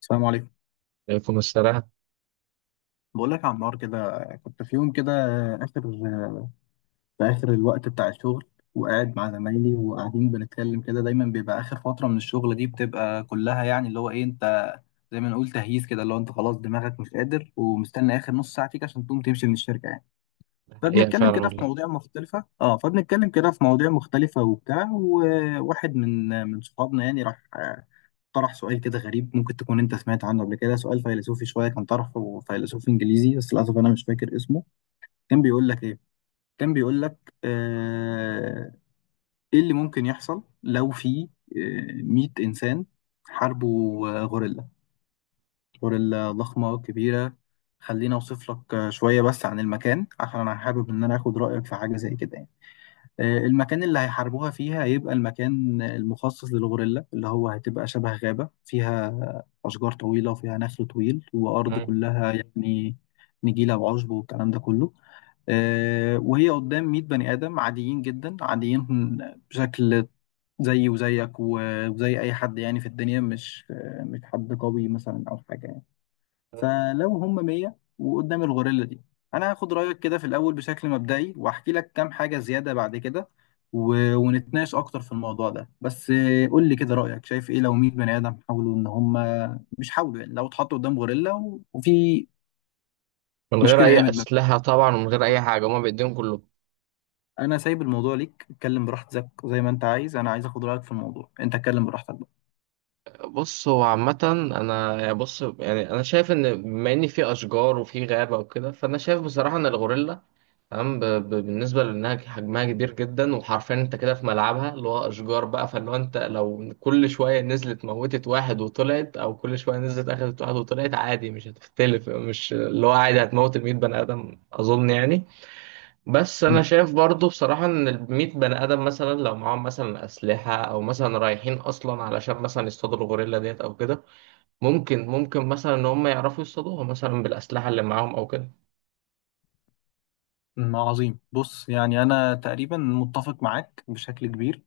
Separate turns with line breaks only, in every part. السلام عليكم.
يكون الصراحة
بقول لك يا عمار، كده كنت في يوم كده اخر في اخر الوقت بتاع الشغل، وقاعد مع زمايلي وقاعدين بنتكلم كده. دايما بيبقى اخر فتره من الشغل دي بتبقى كلها يعني اللي هو ايه انت، زي ما نقول تهييس كده، اللي هو انت خلاص دماغك مش قادر ومستني اخر نص ساعه فيك عشان تقوم تمشي من الشركه يعني.
حقيقة
فبنتكلم
فعلا
كده في
والله.
مواضيع مختلفة، فبنتكلم كده في مواضيع مختلفة وبتاع. وواحد من صحابنا يعني راح، طرح سؤال كده غريب. ممكن تكون انت سمعت عنه قبل كده، سؤال فيلسوفي شوية. كان طرحه فيلسوف انجليزي، بس للأسف انا مش فاكر اسمه. كان بيقول لك ايه كان بيقول لك ايه اللي ممكن يحصل لو في 100 انسان حاربوا غوريلا، غوريلا ضخمة كبيرة. خليني اوصف لك شوية بس عن المكان، عشان انا حابب ان انا اخد رأيك في حاجة زي كده يعني. المكان اللي هيحاربوها فيها هيبقى المكان المخصص للغوريلا، اللي هو هتبقى شبه غابة فيها أشجار طويلة وفيها نخل طويل وأرض
مم.
كلها يعني نجيلة وعشب والكلام ده كله. وهي قدام 100 بني آدم عاديين جدا، عاديين بشكل، زي وزيك وزي أي حد يعني في الدنيا. مش مش حد قوي مثلا أو حاجة يعني.
مم.
فلو هم 100 وقدام الغوريلا دي، انا هاخد رايك كده في الاول بشكل مبدئي واحكي لك كام حاجه زياده بعد كده. ونتناقش اكتر في الموضوع ده، بس قول لي كده رايك، شايف ايه لو 100 بني ادم حاولوا ان هم، مش حاولوا يعني، لو اتحطوا قدام غوريلا وفي
من غير
مشكله
أي
قامت ما بينهم.
أسلحة طبعا ومن غير أي حاجة هما بإيديهم كلهم.
انا سايب الموضوع ليك، اتكلم براحتك زي ما انت عايز. انا عايز اخد رايك في الموضوع، انت اتكلم براحتك بقى.
بص، هو عامة أنا يعني، بص، يعني أنا شايف إن بما إن في أشجار وفي غابة وكده، فأنا شايف بصراحة إن الغوريلا تمام. بالنسبة لأنها حجمها كبير جدا وحرفيا أنت كده في ملعبها اللي هو أشجار بقى، فاللي هو أنت لو كل شوية نزلت موتت واحد وطلعت أو كل شوية نزلت أخدت واحد وطلعت عادي، مش هتختلف، مش اللي هو عادي هتموت المية بني آدم أظن يعني. بس انا شايف برضو بصراحة ان الميت بني ادم مثلا لو معاهم مثلا اسلحة او مثلا رايحين اصلا علشان مثلا يصطادوا الغوريلا ديت او كده، ممكن ممكن مثلا ان هم يعرفوا يصطادوها مثلا بالاسلحة اللي معاهم او كده.
عظيم. بص يعني انا تقريبا متفق معاك بشكل كبير،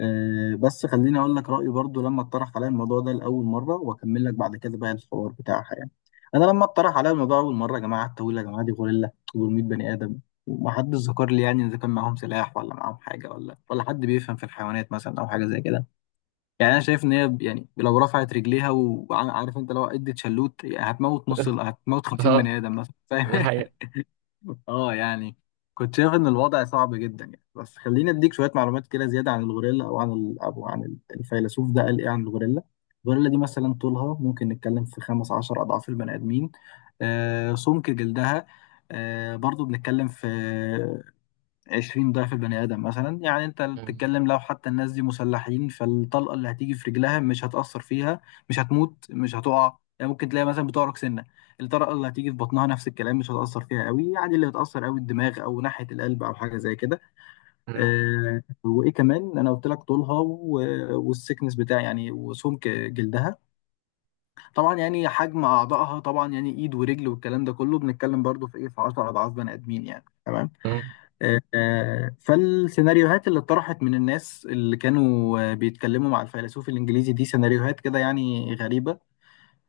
بس خليني اقول لك رايي برضو لما اتطرح عليا الموضوع ده لاول مره، واكمل لك بعد كده بقى الحوار بتاعها يعني. انا لما اتطرح عليا الموضوع اول مره يا جماعه، التاويل يا جماعه دي غوريلا، 400 بني ادم. ومحدش ذكر لي يعني اذا كان معاهم سلاح ولا معاهم حاجه ولا حد بيفهم في الحيوانات مثلا او حاجه زي كده. يعني انا شايف ان هي يعني لو رفعت رجليها وعارف انت لو ادت شلوت يعني هتموت نص هتموت 50
اه،
بني ادم مثلا،
ده
فاهم؟
حقيقة.
اه يعني كنت شايف ان الوضع صعب جدا يعني. بس خليني اديك شويه معلومات كده زياده عن الغوريلا، او عن الفيلسوف ده قال ايه عن الغوريلا. الغوريلا دي مثلا طولها ممكن نتكلم في 15 اضعاف البني ادمين. سمك جلدها برضو بنتكلم في 20 ضعف البني آدم مثلا. يعني انت
مم.
بتتكلم لو حتى الناس دي مسلحين، فالطلقة اللي هتيجي في رجلها مش هتأثر فيها، مش هتموت، مش هتقع. يعني ممكن تلاقي مثلا بتعرق سنة. الطلقة اللي هتيجي في بطنها نفس الكلام، مش هتأثر فيها قوي. يعني اللي هتأثر قوي الدماغ أو ناحية القلب أو حاجة زي كده.
مم.
أه، وإيه كمان؟ أنا قلت لك طولها والسكنس بتاع يعني، وسمك جلدها. طبعا يعني حجم أعضائها طبعا يعني إيد ورجل والكلام ده كله، بنتكلم برضو في إيه، في 10 أضعاف بني آدمين يعني. تمام.
مم.
فالسيناريوهات اللي اتطرحت من الناس اللي كانوا بيتكلموا مع الفيلسوف الإنجليزي دي سيناريوهات كده يعني غريبة.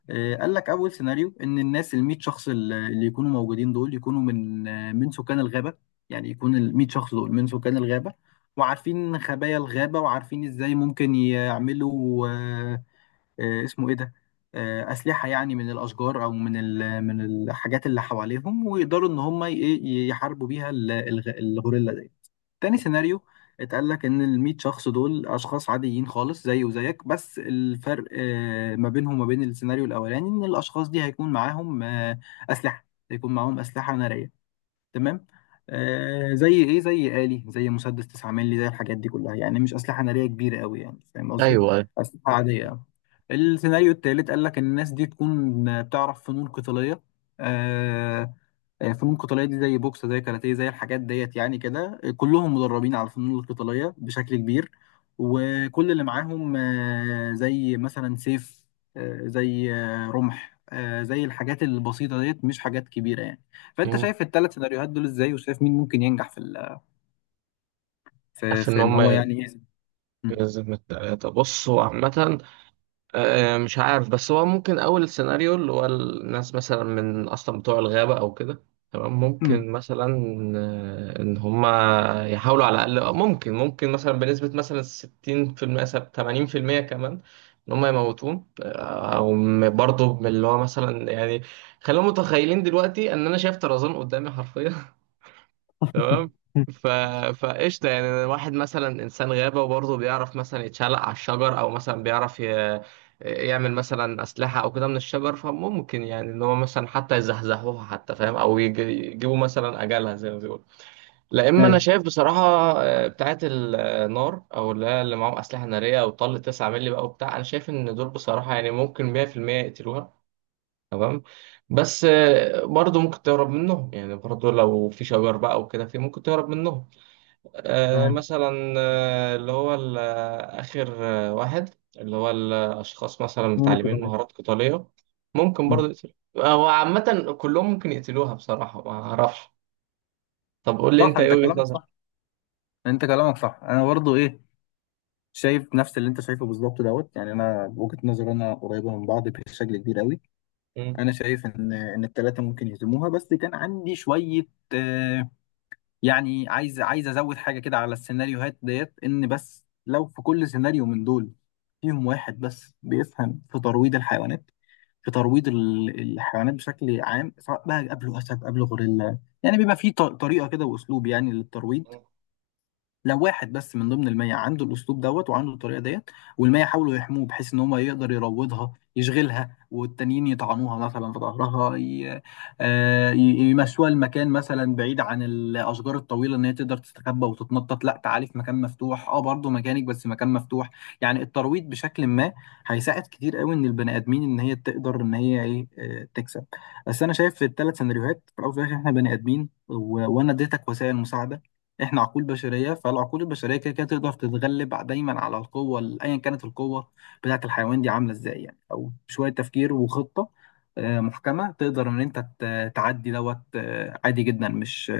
قال لك أول سيناريو إن الناس الميت شخص اللي يكونوا موجودين دول يكونوا من من سكان الغابة. يعني يكون الميت شخص دول من سكان الغابة، وعارفين خبايا الغابة وعارفين إزاي ممكن يعملوا، اسمه ايه ده، اسلحه. يعني من الاشجار او من من الحاجات اللي حواليهم، ويقدروا ان هم يحاربوا بيها الغوريلا دي. تاني سيناريو، اتقال لك ان ال 100 شخص دول اشخاص عاديين خالص زي وزيك، بس الفرق ما بينهم وما بين السيناريو الاولاني ان الاشخاص دي هيكون معاهم اسلحه، هيكون معاهم اسلحه ناريه. تمام. زي ايه؟ زي آلي، زي مسدس 9 مللي، زي الحاجات دي كلها يعني. مش اسلحه ناريه كبيره قوي يعني، فاهم قصدي؟
ايوه.
اسلحه عاديه أوي. السيناريو التالت قال لك ان الناس دي تكون بتعرف فنون قتاليه. آه فنون قتاليه دي زي بوكس، زي كاراتيه، زي الحاجات ديت يعني، كده كلهم مدربين على الفنون القتاليه بشكل كبير. وكل اللي معاهم زي مثلا سيف، زي رمح، زي الحاجات البسيطه ديت مش حاجات كبيره يعني. فانت
مم.
شايف الثلاث سيناريوهات دول ازاي؟ وشايف مين ممكن ينجح في في
عارف ان
ان
هم
هو يعني ايه؟ مم.
يلزم التلاتة. بصوا عامة، مش عارف، بس هو ممكن أول سيناريو اللي هو الناس مثلا من أصلا بتوع الغابة أو كده تمام،
مم.
ممكن مثلا إن هما يحاولوا على الأقل، ممكن ممكن مثلا بنسبة مثلا 60% 80% كمان إن هما يموتون، أو برضه من اللي هو مثلا يعني خلينا متخيلين دلوقتي إن أنا شايف طرزان قدامي حرفيا تمام.
مم.
ف... فقشطة، يعني واحد مثلا إنسان غابة وبرضه بيعرف مثلا يتشعلق على الشجر، أو مثلا بيعرف يعمل مثلا أسلحة أو كده من الشجر، فممكن يعني إن هو مثلا حتى يزحزحوها حتى فاهم، أو يجيبوا مثلا أجلها زي ما بيقولوا. لا، إما أنا
ايوه.
شايف بصراحة بتاعة النار، أو اللي هي اللي معاهم أسلحة نارية أو طل 9 مللي بقى وبتاع، أنا شايف إن دول بصراحة يعني ممكن 100% يقتلوها تمام. بس برضه ممكن تهرب منهم يعني، برضه لو في شجر بقى وكده، في ممكن تهرب منهم.
تمام.
مثلا اللي هو آخر واحد اللي هو الأشخاص مثلا
فنون
متعلمين
القتالية.
مهارات قتالية ممكن
مم.
برضه يقتلوا، هو عامة كلهم ممكن يقتلوها بصراحة، ما أعرفش. طب قول لي
صح،
أنت إيه
انت
وجهة
كلامك
نظرك؟
صح. انا برضو ايه، شايف نفس اللي انت شايفه بالظبط دوت. يعني انا وجهة نظري انا قريبة من بعض بشكل كبير قوي.
مم.
انا شايف ان الثلاثه ممكن يهزموها، بس كان عندي شوية، آه يعني عايز ازود حاجه كده على السيناريوهات ديت. ان بس لو في كل سيناريو من دول فيهم واحد بس بيفهم في ترويض الحيوانات، في ترويض الحيوانات بشكل عام، سواء بقى قبله اسد قبله غوريلا، يعني بيبقى في طريقه كده واسلوب يعني للترويض.
مم.
لو واحد بس من ضمن المية عنده الأسلوب دوت وعنده الطريقة ديت، والمية حاولوا يحموه بحيث إن هو يقدر يروضها يشغلها، والتانيين يطعنوها مثلا في ظهرها، آه، ي- يمشوها المكان مثلا بعيد عن الأشجار الطويلة إن هي تقدر تستخبى وتتنطط. لا، تعالي في مكان مفتوح، أه برضه مكانك بس مكان مفتوح. يعني الترويض بشكل ما هيساعد كتير قوي إن البني آدمين إن هي تقدر إن هي إيه، تكسب. بس أنا شايف في الثلاث سيناريوهات في الأول وفي الآخر، إحنا بني آدمين وأنا اديتك وسائل مساعدة. احنا عقول بشريه، فالعقول البشريه كده كده تقدر تتغلب دايما على القوه، ايا كانت القوه بتاعه الحيوان دي عامله ازاي يعني. او بشويه تفكير وخطه محكمه تقدر ان انت تعدي دوت عادي جدا،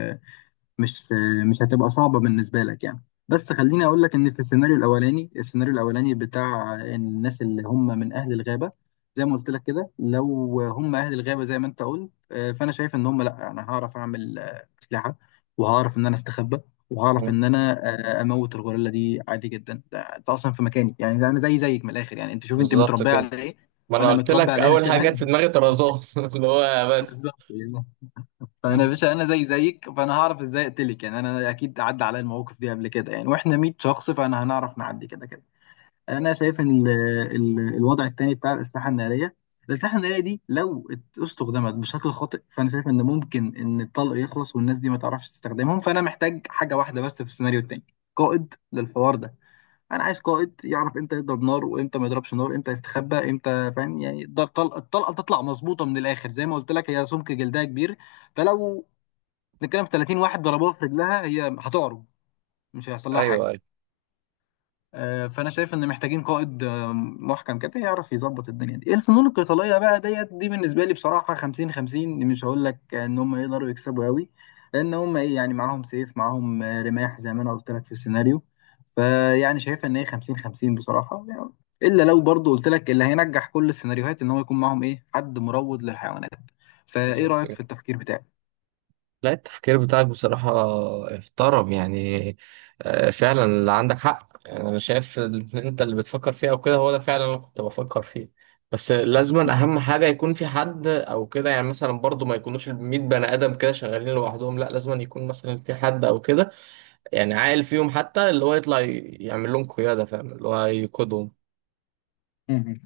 مش مش هتبقى صعبة بالنسبة لك يعني. بس خليني أقول لك إن في السيناريو الأولاني، بتاع الناس اللي هم من أهل الغابة، زي ما قلت لك كده لو هم أهل الغابة زي ما أنت قلت، فأنا شايف إن هم لأ، أنا هعرف أعمل أسلحة، وهعرف إن أنا أستخبى، وهعرف
مم.
إن أنا أموت الغوريلا دي عادي جدا. ده أنت أصلا في مكاني يعني، ده أنا زي زيك من الآخر يعني. أنت شوف أنت
بالظبط
متربية
كده.
على إيه،
ما أنا
وأنا
قلت
متربي
لك
على هنا
أول حاجة
كمان.
جت في دماغي طرزان اللي هو بس.
بالظبط. فانا يا
مم.
باشا انا زي زيك، فانا هعرف ازاي اقتلك يعني. انا اكيد عدى عليا المواقف دي قبل كده يعني، واحنا 100 شخص فانا هنعرف نعدي كده كده. انا شايف ان ال ال الوضع التاني بتاع الاسلحه الناريه، الاسلحه الناريه دي لو استخدمت بشكل خاطئ، فانا شايف ان ممكن ان الطلق يخلص والناس دي ما تعرفش تستخدمهم. فانا محتاج حاجه واحده بس في السيناريو التاني، قائد للحوار ده. انا عايز قائد يعرف امتى يضرب نار وامتى ما يضربش نار، امتى يستخبى امتى، فاهم يعني. ده الطلقه، تطلع مظبوطه من الاخر. زي ما قلت لك هي سمك جلدها كبير، فلو نتكلم في 30 واحد ضربوها في رجلها هي هتعرج، مش هيحصل لها
أيوه
حاجه.
أيوه.
فانا شايف ان محتاجين قائد محكم كده يعرف يظبط الدنيا دي. الفنون القتاليه بقى ديت دي بالنسبه لي بصراحه 50 50، مش هقول لك ان هم يقدروا يكسبوا قوي. لان هم ايه يعني، معاهم سيف، معاهم رماح زي ما انا قلت لك في السيناريو. فيعني شايف ان هي 50 50 بصراحه يعني. الا لو برضو قلت لك اللي هينجح كل السيناريوهات ان هو يكون معاهم ايه، حد مروض للحيوانات. فايه
بالظبط
رايك في
كده.
التفكير بتاعي؟
لا، التفكير بتاعك بصراحة احترم يعني. فعلا اللي عندك حق يعني، أنا شايف إن أنت اللي بتفكر فيه أو كده هو ده فعلا اللي أنا كنت بفكر فيه. بس لازما أهم حاجة يكون في حد أو كده، يعني مثلا برضو ما يكونوش الميت بني آدم كده شغالين لوحدهم، لا لازما يكون مثلا في حد أو كده يعني عاقل فيهم، حتى اللي هو يطلع يعمل لهم قيادة فاهم اللي هو يقودهم.
مهم.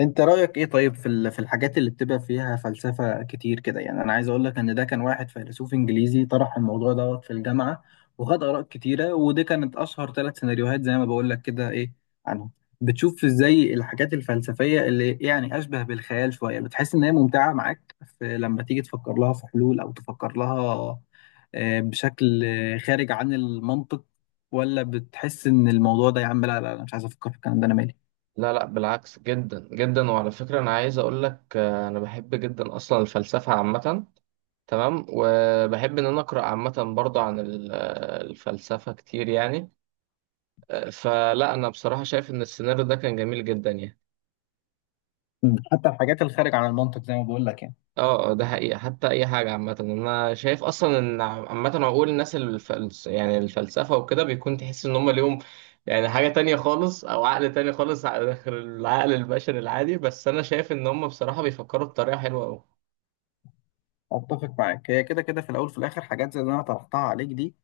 انت رأيك ايه طيب في في الحاجات اللي بتبقى فيها فلسفة كتير كده يعني؟ انا عايز اقول لك ان ده كان واحد فيلسوف انجليزي طرح الموضوع دوت في الجامعة، وخد آراء كتيرة، ودي كانت اشهر ثلاث سيناريوهات زي ما بقول لك كده، ايه عنهم. بتشوف ازاي الحاجات الفلسفية اللي يعني اشبه بالخيال شوية بتحس ان هي ممتعة معاك في لما تيجي تفكر لها في حلول او تفكر لها، بشكل خارج عن المنطق؟ ولا بتحس ان الموضوع ده يا عم، لا لا لا، مش عايز افكر في الكلام ده انا مالي؟
لا لا، بالعكس جدا جدا، وعلى فكرة أنا عايز أقول لك، أنا بحب جدا أصلا الفلسفة عامة تمام. وبحب ان انا اقرا عامه برضه عن الفلسفه كتير يعني. فلا انا بصراحه شايف ان السيناريو ده كان جميل جدا يعني.
مم. حتى الحاجات الخارج عن المنطق زي ما بقول لك يعني.
اه، ده حقيقه، حتى اي حاجه عامه، انا شايف اصلا ان عامه عقول الناس يعني الفلسفه وكده بيكون تحس ان هم ليهم يعني حاجه تانية خالص، او عقل تاني خالص، غير العقل البشري العادي، بس انا شايف ان هم بصراحه بيفكروا بطريقه حلوه قوي.
اتفق معاك، هي كده كده في الاول في الاخر حاجات زي اللي انا طرحتها عليك دي،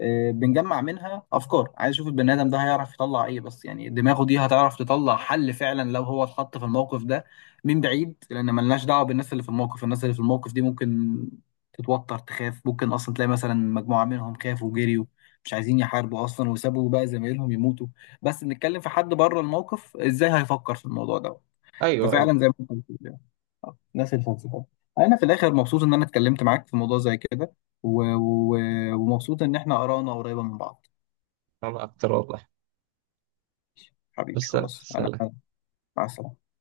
بنجمع منها افكار. عايز اشوف البني ادم ده هيعرف يطلع ايه، بس يعني دماغه دي هتعرف تطلع حل فعلا لو هو اتحط في الموقف ده؟ من بعيد، لان ملناش دعوه بالناس اللي في الموقف. الناس اللي في الموقف دي ممكن تتوتر تخاف، ممكن اصلا تلاقي مثلا مجموعه منهم خافوا وجريوا، مش عايزين يحاربوا اصلا وسابوا بقى زمايلهم يموتوا. بس بنتكلم في حد بره الموقف ازاي هيفكر في الموضوع ده.
ايوه ايوه.
ففعلا زي ما انت بتقول يعني. ناس الفلسفه. انا في الاخر مبسوط ان انا اتكلمت معاك في موضوع زي كده، و... و... ومبسوط ان احنا ارانا قريبه من بعض.
انا اكتر والله.
حبيبي
بس
خلاص، انا
سلام.
مع السلامه.